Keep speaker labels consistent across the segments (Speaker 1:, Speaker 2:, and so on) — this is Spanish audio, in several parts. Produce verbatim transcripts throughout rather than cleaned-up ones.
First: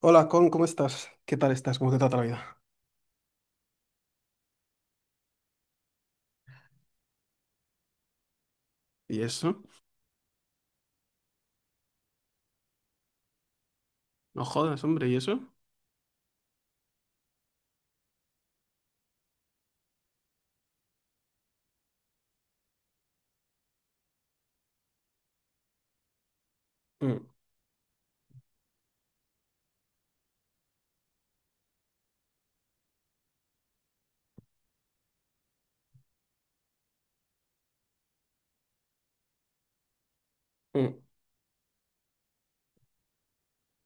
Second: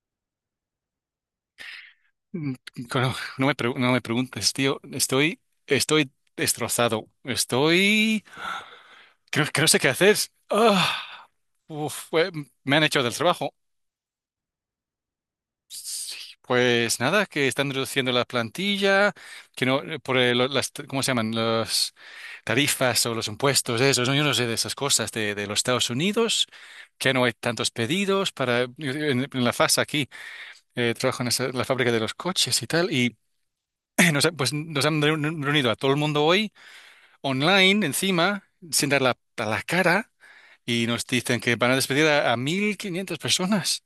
Speaker 1: Hola, Con, ¿cómo estás? ¿Qué tal estás? ¿Cómo te trata la
Speaker 2: Mm,
Speaker 1: vida?
Speaker 2: cono- No me, pregu- no me preguntes, tío. Estoy, estoy destrozado. Estoy.
Speaker 1: ¿Y
Speaker 2: Creo,
Speaker 1: eso?
Speaker 2: creo sé qué hacer. Ah, uf, eh, me han hecho del trabajo.
Speaker 1: No jodas, hombre, ¿y eso?
Speaker 2: Pues nada, que están reduciendo la plantilla, que no, eh, por eh, lo- las, ¿cómo se llaman? Las tarifas o los impuestos, eso, ¿no? Yo no sé de esas cosas de, de los Estados Unidos, que
Speaker 1: Mm,
Speaker 2: no hay tantos pedidos para. En, en la fase aquí, eh, trabajo en esa- la fábrica de los coches y tal. Y nos, ha- pues, nos han reunido a todo el mundo hoy. Online encima, sin dar la, a la cara, y
Speaker 1: mm,
Speaker 2: nos dicen que van a despedir a, a mil quinientas personas.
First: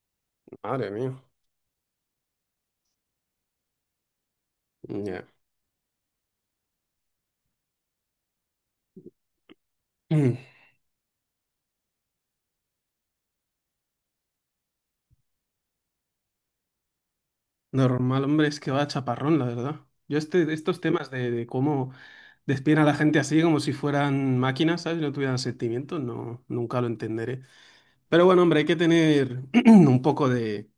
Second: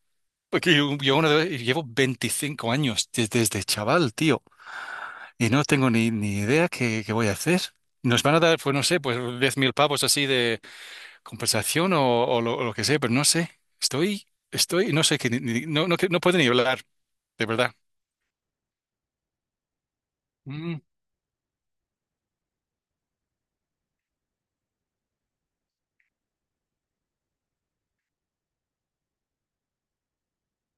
Speaker 2: Porque
Speaker 1: madre
Speaker 2: yo,
Speaker 1: mía.
Speaker 2: yo una vez- llevo veinticinco años des- desde chaval, tío,
Speaker 1: Ya.
Speaker 2: y no tengo ni, ni idea, qué, qué voy a hacer. Nos van a dar, pues no sé, pues diez mil pavos así
Speaker 1: Mm,
Speaker 2: de compensación, o, o lo, o lo que sea, pero no sé. Estoy, estoy, no sé, que, ni- ni- no, no, que- no puedo ni hablar, de verdad.
Speaker 1: normal, hombre, es que va chaparrón, la verdad. Yo este, estos
Speaker 2: Mm,
Speaker 1: temas de, de cómo despiden a la gente así como si fueran máquinas, ¿sabes? Y no tuvieran sentimientos, no, nunca lo entenderé. Pero bueno, hombre, hay que tener un poco de,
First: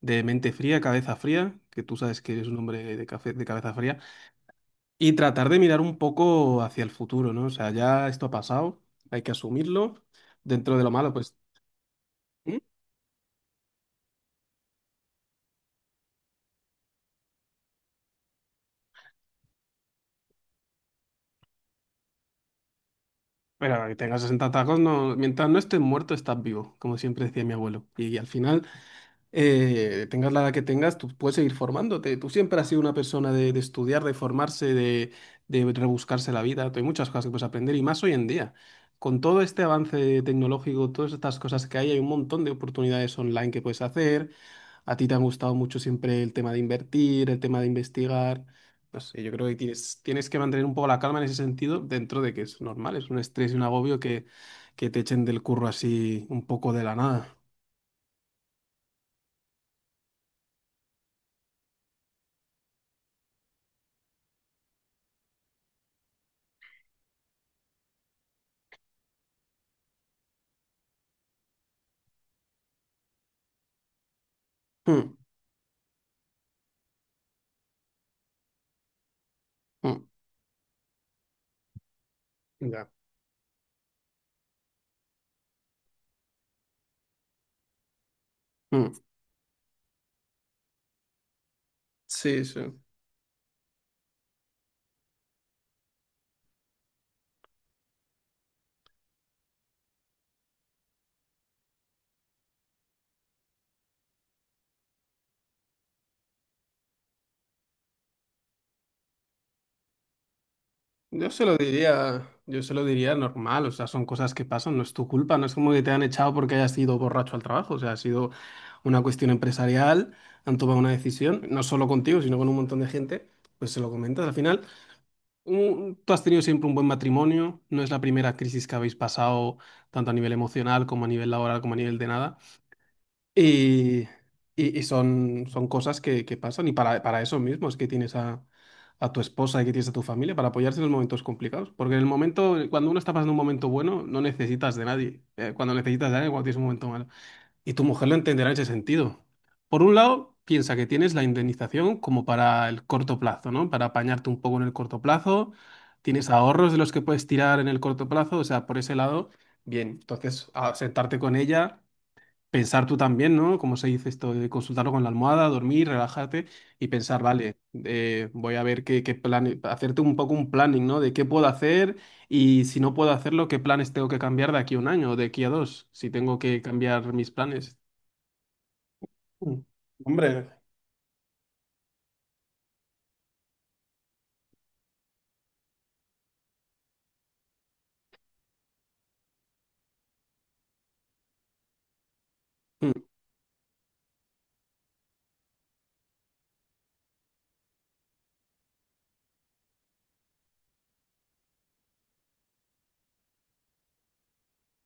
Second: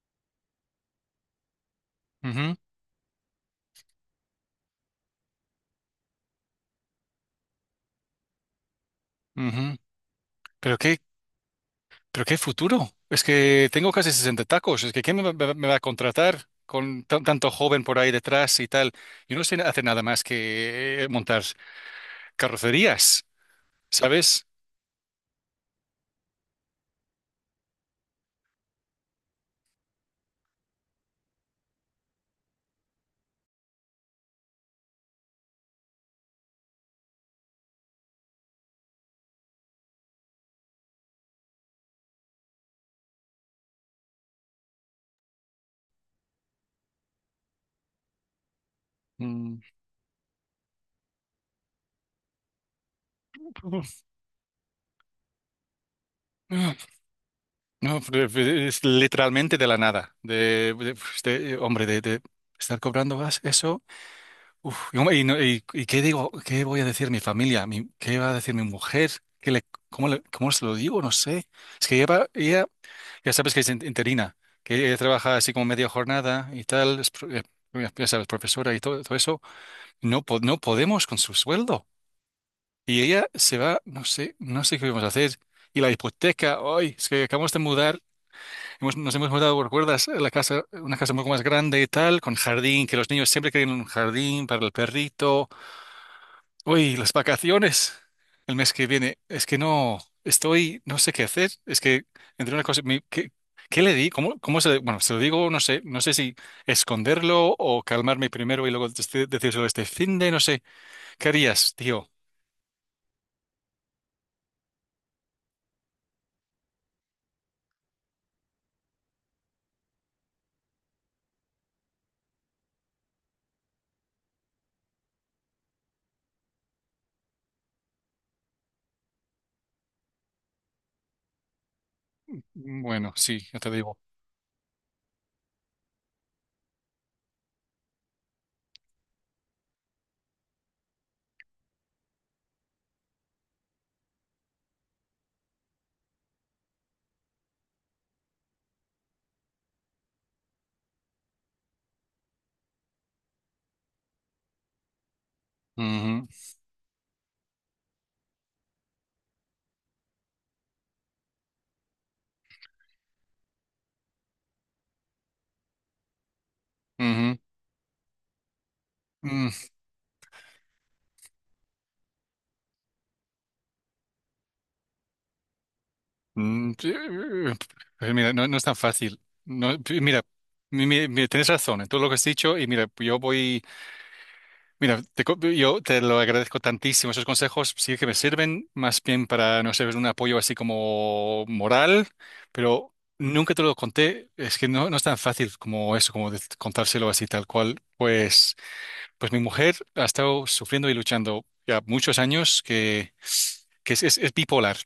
Speaker 1: de mente fría, cabeza fría, que tú sabes que eres
Speaker 2: ujú,
Speaker 1: un hombre de, cafe- de cabeza fría. Y tratar de mirar un poco hacia el futuro, ¿no? O sea, ya esto ha pasado, hay que
Speaker 2: ujú.
Speaker 1: asumirlo. Dentro
Speaker 2: Pero
Speaker 1: de lo
Speaker 2: qué,
Speaker 1: malo, pues,
Speaker 2: ¿Pero qué
Speaker 1: ¿Mm?,
Speaker 2: futuro? Es que tengo casi sesenta tacos. Es que ¿quién me va, me va- a contratar con tan- tanto joven por ahí detrás y tal? Yo no sé hacer nada más que eh, montar carrocerías,
Speaker 1: pero que tengas
Speaker 2: ¿sabes?
Speaker 1: sesenta tacos, no, mientras no estés muerto, estás vivo, como siempre decía mi abuelo. Y, al final, eh, tengas la edad que tengas, tú puedes seguir formándote. Tú siempre has sido una persona de, de estudiar, de formarse, de, de rebuscarse la vida. Hay muchas cosas que puedes aprender y más hoy en día. Con todo este avance tecnológico, todas estas cosas que hay, hay un montón de oportunidades online que puedes hacer. A ti te ha gustado mucho siempre el tema de invertir, el tema de investigar. No sé, yo creo que
Speaker 2: Mm.
Speaker 1: tienes, tienes que mantener un poco la calma en ese sentido, dentro de que es normal, es un estrés y un agobio que, que te echen del curro así un poco de la nada.
Speaker 2: No, no, es literalmente de la nada. De, de- pues, de- hombre, de, de estar cobrando gas, eso. Uf, y, hombre, y no- y- ¿y qué digo? ¿Qué voy a decir mi familia? Mi- ¿Qué va a decir mi mujer? ¿Qué le, cómo le- ¿Cómo se lo digo? No sé. Es que lleva, ella Ya sabes que es in- interina, que ella
Speaker 1: Mm,
Speaker 2: trabaja así como media jornada y tal, es pro- eh, ya sabes, profesora y todo, todo eso.
Speaker 1: mm,
Speaker 2: No, po- no podemos con su sueldo.
Speaker 1: ya,
Speaker 2: Y ella se va, no sé, no sé qué vamos a hacer. Y la hipoteca, hoy es que acabamos de mudar, hemos-
Speaker 1: mm.
Speaker 2: nos hemos mudado, ¿recuerdas? La casa, una casa un poco más grande y tal, con
Speaker 1: Sí, sí.
Speaker 2: jardín, que los niños siempre quieren un jardín para el perrito. Uy, las vacaciones el mes que viene. Es que no, estoy, no sé qué hacer. Es que entre una cosa, mi- ¿qué, qué le di? ¿Cómo, cómo se le- Bueno, se lo digo, no sé, no sé si esconderlo o calmarme primero y luego dec- decírselo este fin de, no sé. ¿Qué
Speaker 1: Yo se lo
Speaker 2: harías, tío?
Speaker 1: diría, yo se lo diría normal, o sea, son cosas que pasan, no es tu culpa, no es como que te han echado porque hayas ido borracho al trabajo, o sea, ha sido una cuestión empresarial, han tomado una decisión, no solo contigo, sino con un montón de gente, pues se lo comentas al final. Un- tú has tenido siempre un buen matrimonio, no es la primera crisis que habéis pasado, tanto a nivel emocional como a nivel laboral como a nivel de nada.
Speaker 2: Bueno, sí, ya te digo.
Speaker 1: Y, y- y son, son cosas que, que pasan y para, para eso mismo es que tienes a, a tu esposa y que tienes a tu familia para apoyarse en los momentos complicados. Porque en el momento, cuando uno está pasando un momento bueno, no necesitas de nadie. Eh, cuando necesitas de alguien, cuando tienes un momento malo. Y tu mujer lo entenderá en ese sentido. Por un lado, piensa que tienes la indemnización como para el corto plazo, ¿no? Para apañarte un poco en el corto plazo.
Speaker 2: Ujú,
Speaker 1: Tienes ahorros de los que puedes tirar en el corto plazo. O sea, por ese lado, bien. Entonces, a- sentarte con ella, pensar tú también, ¿no? Como se dice esto, de consultarlo con la almohada, dormir, relajarte y pensar,
Speaker 2: ujú,
Speaker 1: vale, eh, voy a ver qué, qué plan,
Speaker 2: mm,
Speaker 1: hacerte un poco un planning, ¿no? De qué puedo hacer. Y si no puedo hacerlo, ¿qué planes tengo que cambiar de aquí a un año o de aquí a dos? Si tengo que
Speaker 2: mm, sí,
Speaker 1: cambiar mis
Speaker 2: eh,
Speaker 1: planes.
Speaker 2: pues mira, no, no es tan fácil.
Speaker 1: Mm.
Speaker 2: No, pi- mira,
Speaker 1: Hombre,
Speaker 2: mi- mi- mi- tienes razón en todo lo que has dicho y mira, yo voy. Mira, te co- yo te lo agradezco tantísimo. Esos consejos sí que me sirven más bien para, no sé, un apoyo así como moral, pero
Speaker 1: mm,
Speaker 2: nunca te lo conté. Es que no, no es tan fácil como eso, como de- contárselo así tal cual. Pues, pues mi mujer ha estado sufriendo y luchando ya muchos años que, que es, es- es bipolar.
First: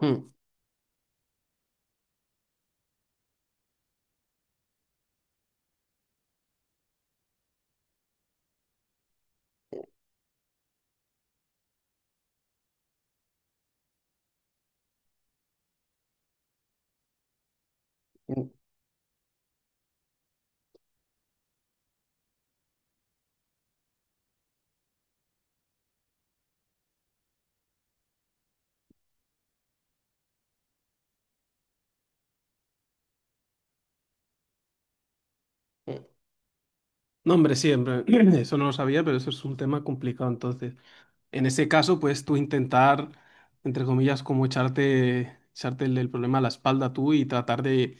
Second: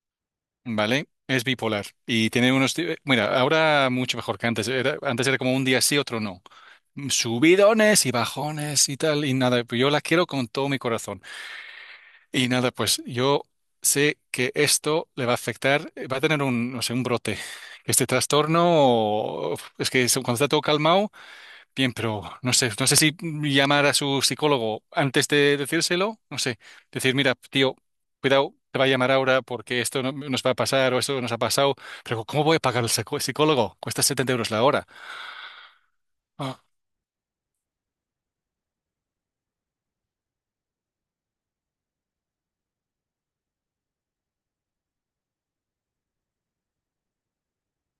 Speaker 1: mm,
Speaker 2: ¿Vale? Es bipolar y tiene unos... di- Mira, ahora mucho mejor que antes. Era, antes era como un día sí, otro no. Mm, Subidones y bajones y tal, y nada, pues yo la quiero con todo mi corazón. Y nada, pues yo sé que esto le va a afectar, eh, va a tener un, no sé, un brote. Este
Speaker 1: mm,
Speaker 2: trastorno, o- es que es- cuando está todo calmado, bien, pero no sé, no sé si llamar a su psicólogo antes de decírselo, no sé, decir, mira, tío, cuidado, te va a llamar ahora porque esto no- nos va a pasar o esto nos ha pasado, pero ¿cómo voy a pagar al psico- psicólogo? Cuesta setenta euros la hora.
Speaker 1: mm.
Speaker 2: Ah,
Speaker 1: No, hombre, siempre. Eso no lo sabía, pero eso es un tema complicado. Entonces, en ese caso, pues tú intentar, entre comillas, como echarte, echarte el, el problema a la espalda tú y tratar de,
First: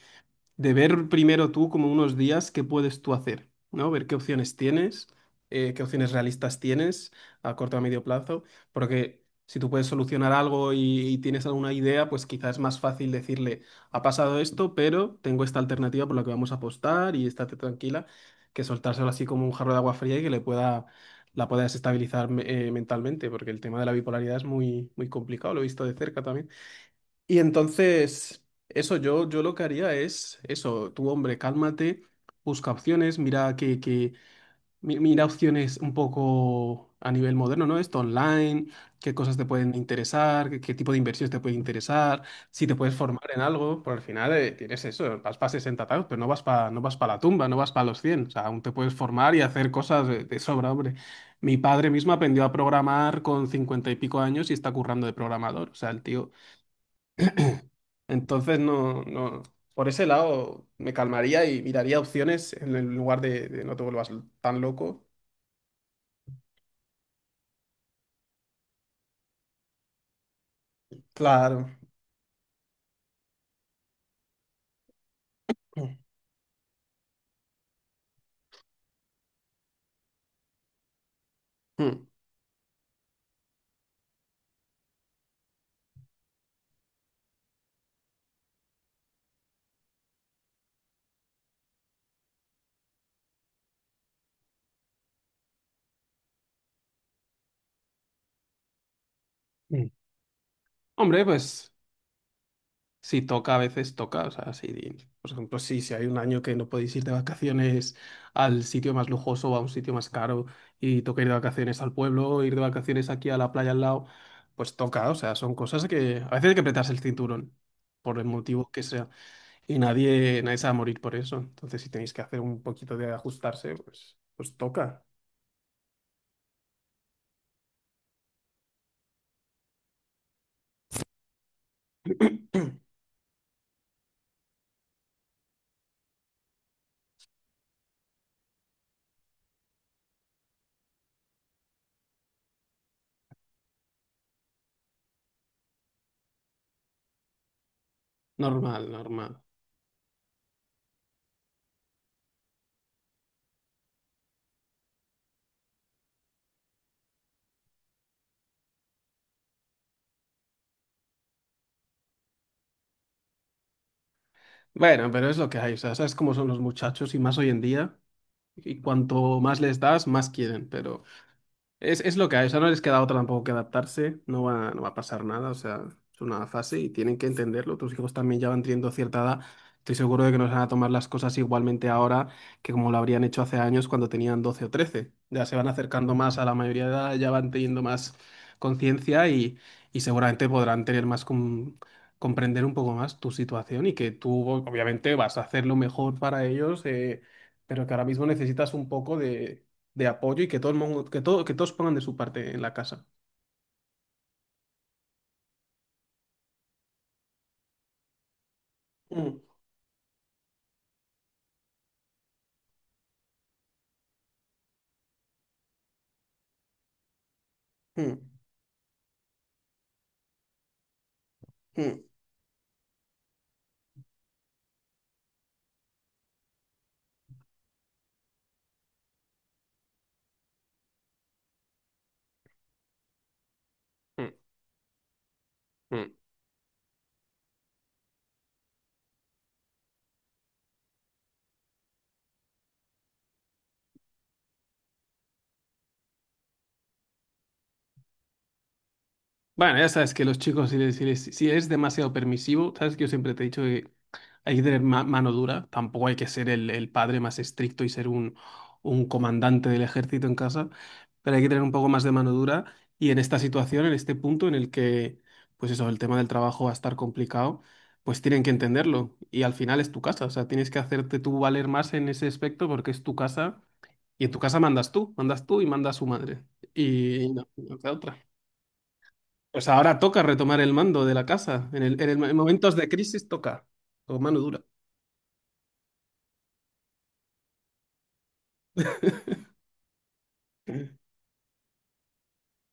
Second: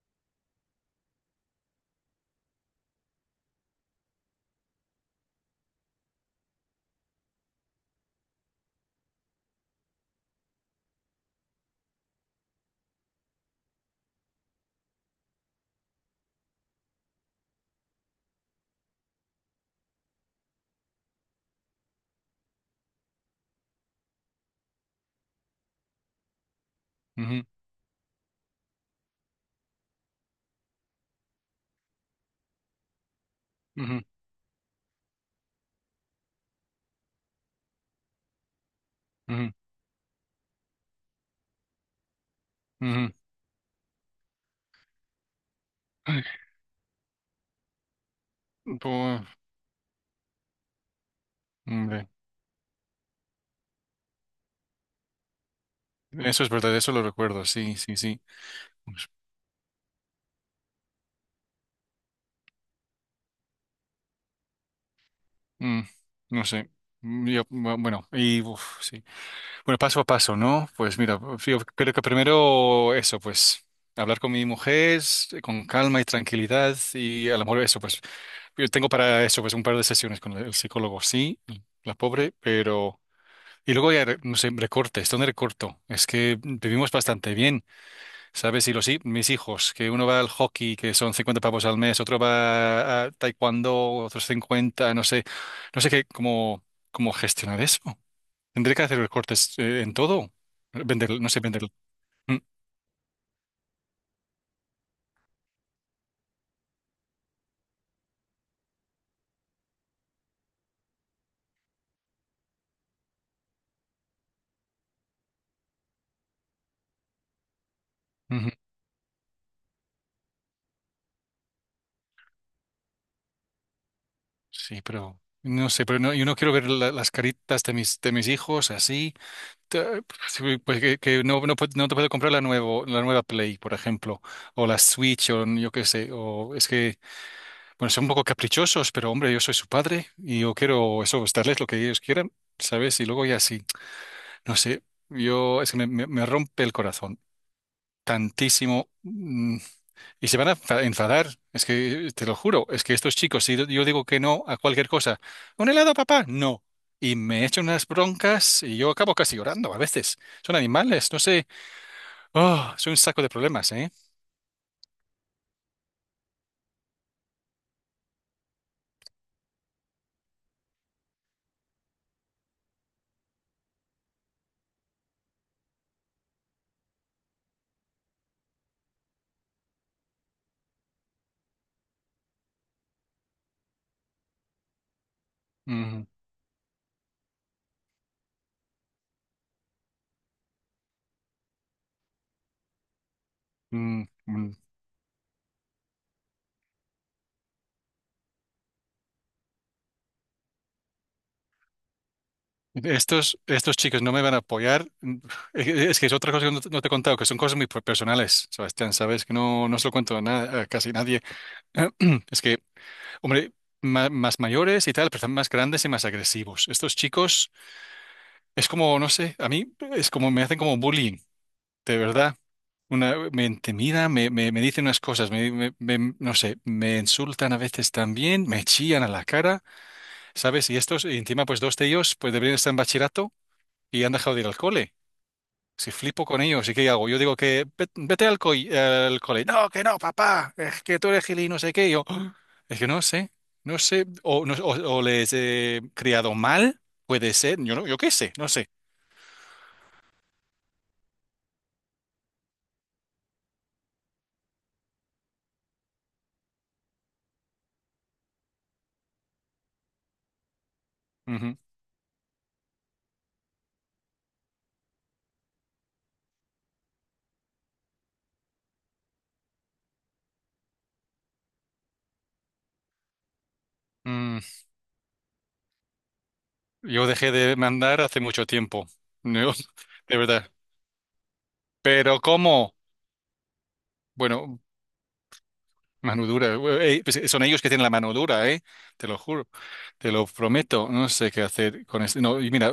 Speaker 1: de ver primero tú como unos días qué puedes tú hacer, ¿no? Ver qué opciones tienes, eh, qué opciones realistas tienes a corto o a medio plazo, porque si tú puedes solucionar algo y, y tienes alguna idea, pues quizás es más fácil decirle, ha pasado esto, pero tengo esta alternativa por la que vamos a apostar y estate tranquila, que soltárselo así como un jarro de agua fría y que le pueda... la pueda desestabilizar, eh, mentalmente, porque el tema de la bipolaridad es muy, muy complicado, lo he visto de cerca también. Y
Speaker 2: ujú,
Speaker 1: entonces, eso, yo, yo lo que haría es eso, tú, hombre, cálmate, busca opciones, mira que,
Speaker 2: ujú,
Speaker 1: que mi- mira opciones un poco a nivel moderno, ¿no? Esto online, qué cosas te
Speaker 2: ujú,
Speaker 1: pueden interesar, qué, qué tipo de inversiones te puede interesar, si te puedes
Speaker 2: ujú.
Speaker 1: formar en algo, por al final, eh, tienes eso, vas para sesenta años, pero
Speaker 2: Ay,
Speaker 1: no vas para no vas para la tumba, no vas para los cien, o sea, aún te puedes
Speaker 2: pues,
Speaker 1: formar y hacer cosas de, de sobra, hombre. Mi padre
Speaker 2: hombre,
Speaker 1: mismo aprendió a programar con cincuenta y pico años y está currando de programador, o sea, el tío
Speaker 2: eso es verdad, eso lo recuerdo, sí, sí, sí.
Speaker 1: entonces, no,
Speaker 2: Pues,
Speaker 1: no, por ese lado me calmaría y miraría opciones en el lugar de, de no te vuelvas tan loco.
Speaker 2: mm, no sé. Mm, yo, bu- bueno, y uf, sí. Bueno, paso a paso, ¿no? Pues mira, sí, yo
Speaker 1: Claro.
Speaker 2: creo que primero eso, pues hablar con mi mujer eh, con calma y tranquilidad y a lo mejor eso, pues yo tengo para eso, pues un par de sesiones con el psicólogo, sí, la
Speaker 1: Mm.
Speaker 2: pobre, pero... Y luego ya, re- no sé, recortes, ¿dónde recorto? Es que vivimos bastante bien, ¿sabes? Y los, hi- mis hijos, que uno va al hockey, que son cincuenta pavos al mes, otro va a taekwondo, otros cincuenta, no sé, no sé qué, cómo, cómo gestionar eso. Tendré que hacer recortes eh,
Speaker 1: Mm.
Speaker 2: en todo. Vender,
Speaker 1: Hombre,
Speaker 2: no sé, vender.
Speaker 1: pues
Speaker 2: Mm,
Speaker 1: si toca, a veces toca. O sea, si, por ejemplo, si, si hay un año que no podéis ir de vacaciones al sitio más lujoso o a un sitio más caro y toca ir de vacaciones al pueblo, ir de vacaciones aquí a la playa al lado, pues toca. O sea, son cosas que a veces hay que apretarse el cinturón por el
Speaker 2: ujú.
Speaker 1: motivo que sea. Y nadie, nadie se va a morir por eso. Entonces, si tenéis que hacer un poquito de ajustarse, pues, pues
Speaker 2: Sí,
Speaker 1: toca.
Speaker 2: pero no sé, pero no, yo no quiero ver la- las caritas de mis, de mis hijos así. Ta- pues, sí. Pues que, que no, no, puedo- no te puedo comprar la nuevo, la nueva Play, por ejemplo, o la Switch, o yo qué sé, o es que, bueno, son un poco caprichosos, pero hombre, yo soy su padre y yo quiero eso, pues, darles lo que ellos quieran, ¿sabes? Y luego ya sí, no sé, yo es que me, me me rompe el corazón
Speaker 1: Normal,
Speaker 2: tantísimo.
Speaker 1: normal.
Speaker 2: mm, Y se van a enfa- enfadar, es que te lo juro, es que estos chicos, si yo digo que no a cualquier cosa, un helado, papá, no. Y me echan unas broncas y yo acabo casi llorando a veces. Son animales, no sé. Oh, es un saco de problemas, ¿eh?
Speaker 1: Bueno, pero es lo que hay. O sea, sabes cómo son los muchachos y más hoy en día. Y cuanto más les das, más quieren. Pero Es, es lo que hay, o sea, no les queda otra tampoco que adaptarse, no va, no va a pasar nada, o sea, es una fase y tienen que entenderlo. Tus hijos también ya van teniendo cierta edad, estoy seguro de que nos van a tomar las cosas igualmente ahora que como lo habrían hecho hace años cuando tenían doce o trece. Ya se van
Speaker 2: Mm,
Speaker 1: acercando más a la mayoría de edad, ya van teniendo más conciencia y, y seguramente podrán tener más com- comprender un poco más tu situación y
Speaker 2: mm,
Speaker 1: que tú
Speaker 2: mm.
Speaker 1: obviamente vas a hacer lo mejor para ellos, eh, pero que ahora mismo necesitas un poco de de apoyo y que todo el mundo, que todo, que todos pongan de su parte en la casa.
Speaker 2: Estos, estos chicos no me van a apoyar. Mm, eh, Es que es otra cosa que no te no te he contado, que son cosas muy personales, Sebastián, sabes que
Speaker 1: Mm,
Speaker 2: no, no se lo cuento a, na- a casi nadie. Es que, hombre, ma- más mayores y tal, pero están más grandes y más agresivos. Estos chicos.
Speaker 1: mm,
Speaker 2: Es como, no sé, a mí es como me hacen como bullying, de
Speaker 1: mm,
Speaker 2: verdad. Una, me intimida, me, me, me dicen unas cosas, me, me- me- no sé, me insultan a veces también, me chillan a la cara, ¿sabes? Y estos, y encima, pues dos de ellos, pues deberían estar en bachillerato y han
Speaker 1: mm,
Speaker 2: dejado de ir al cole. Si
Speaker 1: mm.
Speaker 2: flipo con ellos, ¿y qué hago? Yo digo que "Ve- vete al, coi- al cole. No, que no, papá, es que tú eres gil y no sé qué. Yo, "Ah, es que no sé, no sé, o, no- o- o les he criado mal, puede ser, yo no, yo qué sé, no sé.
Speaker 1: Bueno, ya sabes que los chicos, si, les- si, les- si eres demasiado permisivo, sabes que yo siempre te he dicho que hay que tener ma- mano dura, tampoco hay que ser el, el padre más estricto y ser un, un comandante del ejército en casa, pero hay que
Speaker 2: Ujú.
Speaker 1: tener un poco más de mano dura y en esta situación, en este punto en el que, pues eso, el tema del trabajo va a estar complicado, pues tienen que entenderlo y al final es tu casa, o sea, tienes que hacerte tú valer más en ese aspecto porque es tu casa y en tu casa
Speaker 2: Mm.
Speaker 1: mandas tú, mandas tú y manda su madre
Speaker 2: Yo
Speaker 1: y
Speaker 2: dejé
Speaker 1: no,
Speaker 2: de
Speaker 1: no queda
Speaker 2: mandar
Speaker 1: otra.
Speaker 2: hace mucho tiempo, ¿no?
Speaker 1: Pues ahora
Speaker 2: De
Speaker 1: toca
Speaker 2: verdad.
Speaker 1: retomar el mando de la casa. En el, en
Speaker 2: Pero
Speaker 1: el- en
Speaker 2: ¿cómo?
Speaker 1: momentos de crisis toca, con mano
Speaker 2: Bueno,
Speaker 1: dura.
Speaker 2: mano dura. Eh, eh, pues son ellos que tienen la mano dura, ¿eh? Te lo juro, te lo prometo. No sé qué hacer con esto. No, y mira,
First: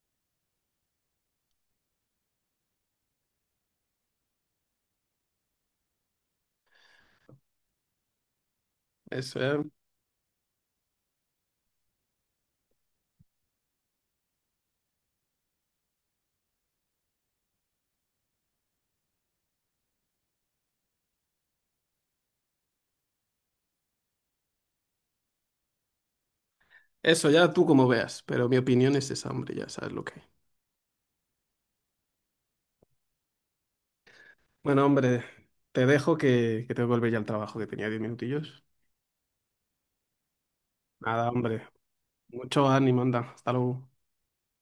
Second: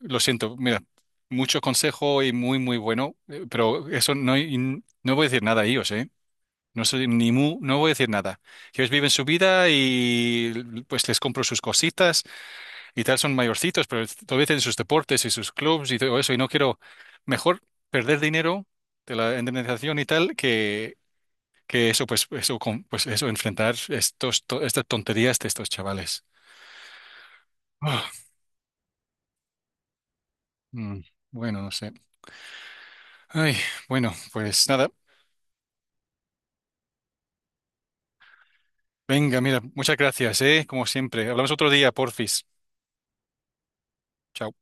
Speaker 2: lo siento, mira, mucho consejo y muy, muy bueno, eh, pero eso no, y no voy a decir nada a ellos, ¿eh? No soy ni mu, no voy a decir nada. Ellos viven su
Speaker 1: Eso, eh.
Speaker 2: vida y pues les compro sus cositas y tal son mayorcitos, pero todavía tienen sus deportes y sus clubs y todo eso, y no quiero mejor perder dinero de la indemnización y tal que, que eso, pues eso, con- pues eso, enfrentar estos, to- estas tonterías de estos chavales.
Speaker 1: Eso ya tú como
Speaker 2: Ah,
Speaker 1: veas, pero mi opinión es esa, hombre, ya sabes lo que hay.
Speaker 2: mm, bueno, no sé. Ay, bueno, pues
Speaker 1: Bueno,
Speaker 2: nada.
Speaker 1: hombre, te dejo que, que tengo que volver ya al trabajo, que tenía diez minutillos.
Speaker 2: Venga, mira, muchas gracias, ¿eh? Como
Speaker 1: Nada,
Speaker 2: siempre. Hablamos
Speaker 1: hombre,
Speaker 2: otro día, porfis.
Speaker 1: mucho ánimo, anda, hasta luego.
Speaker 2: Chao.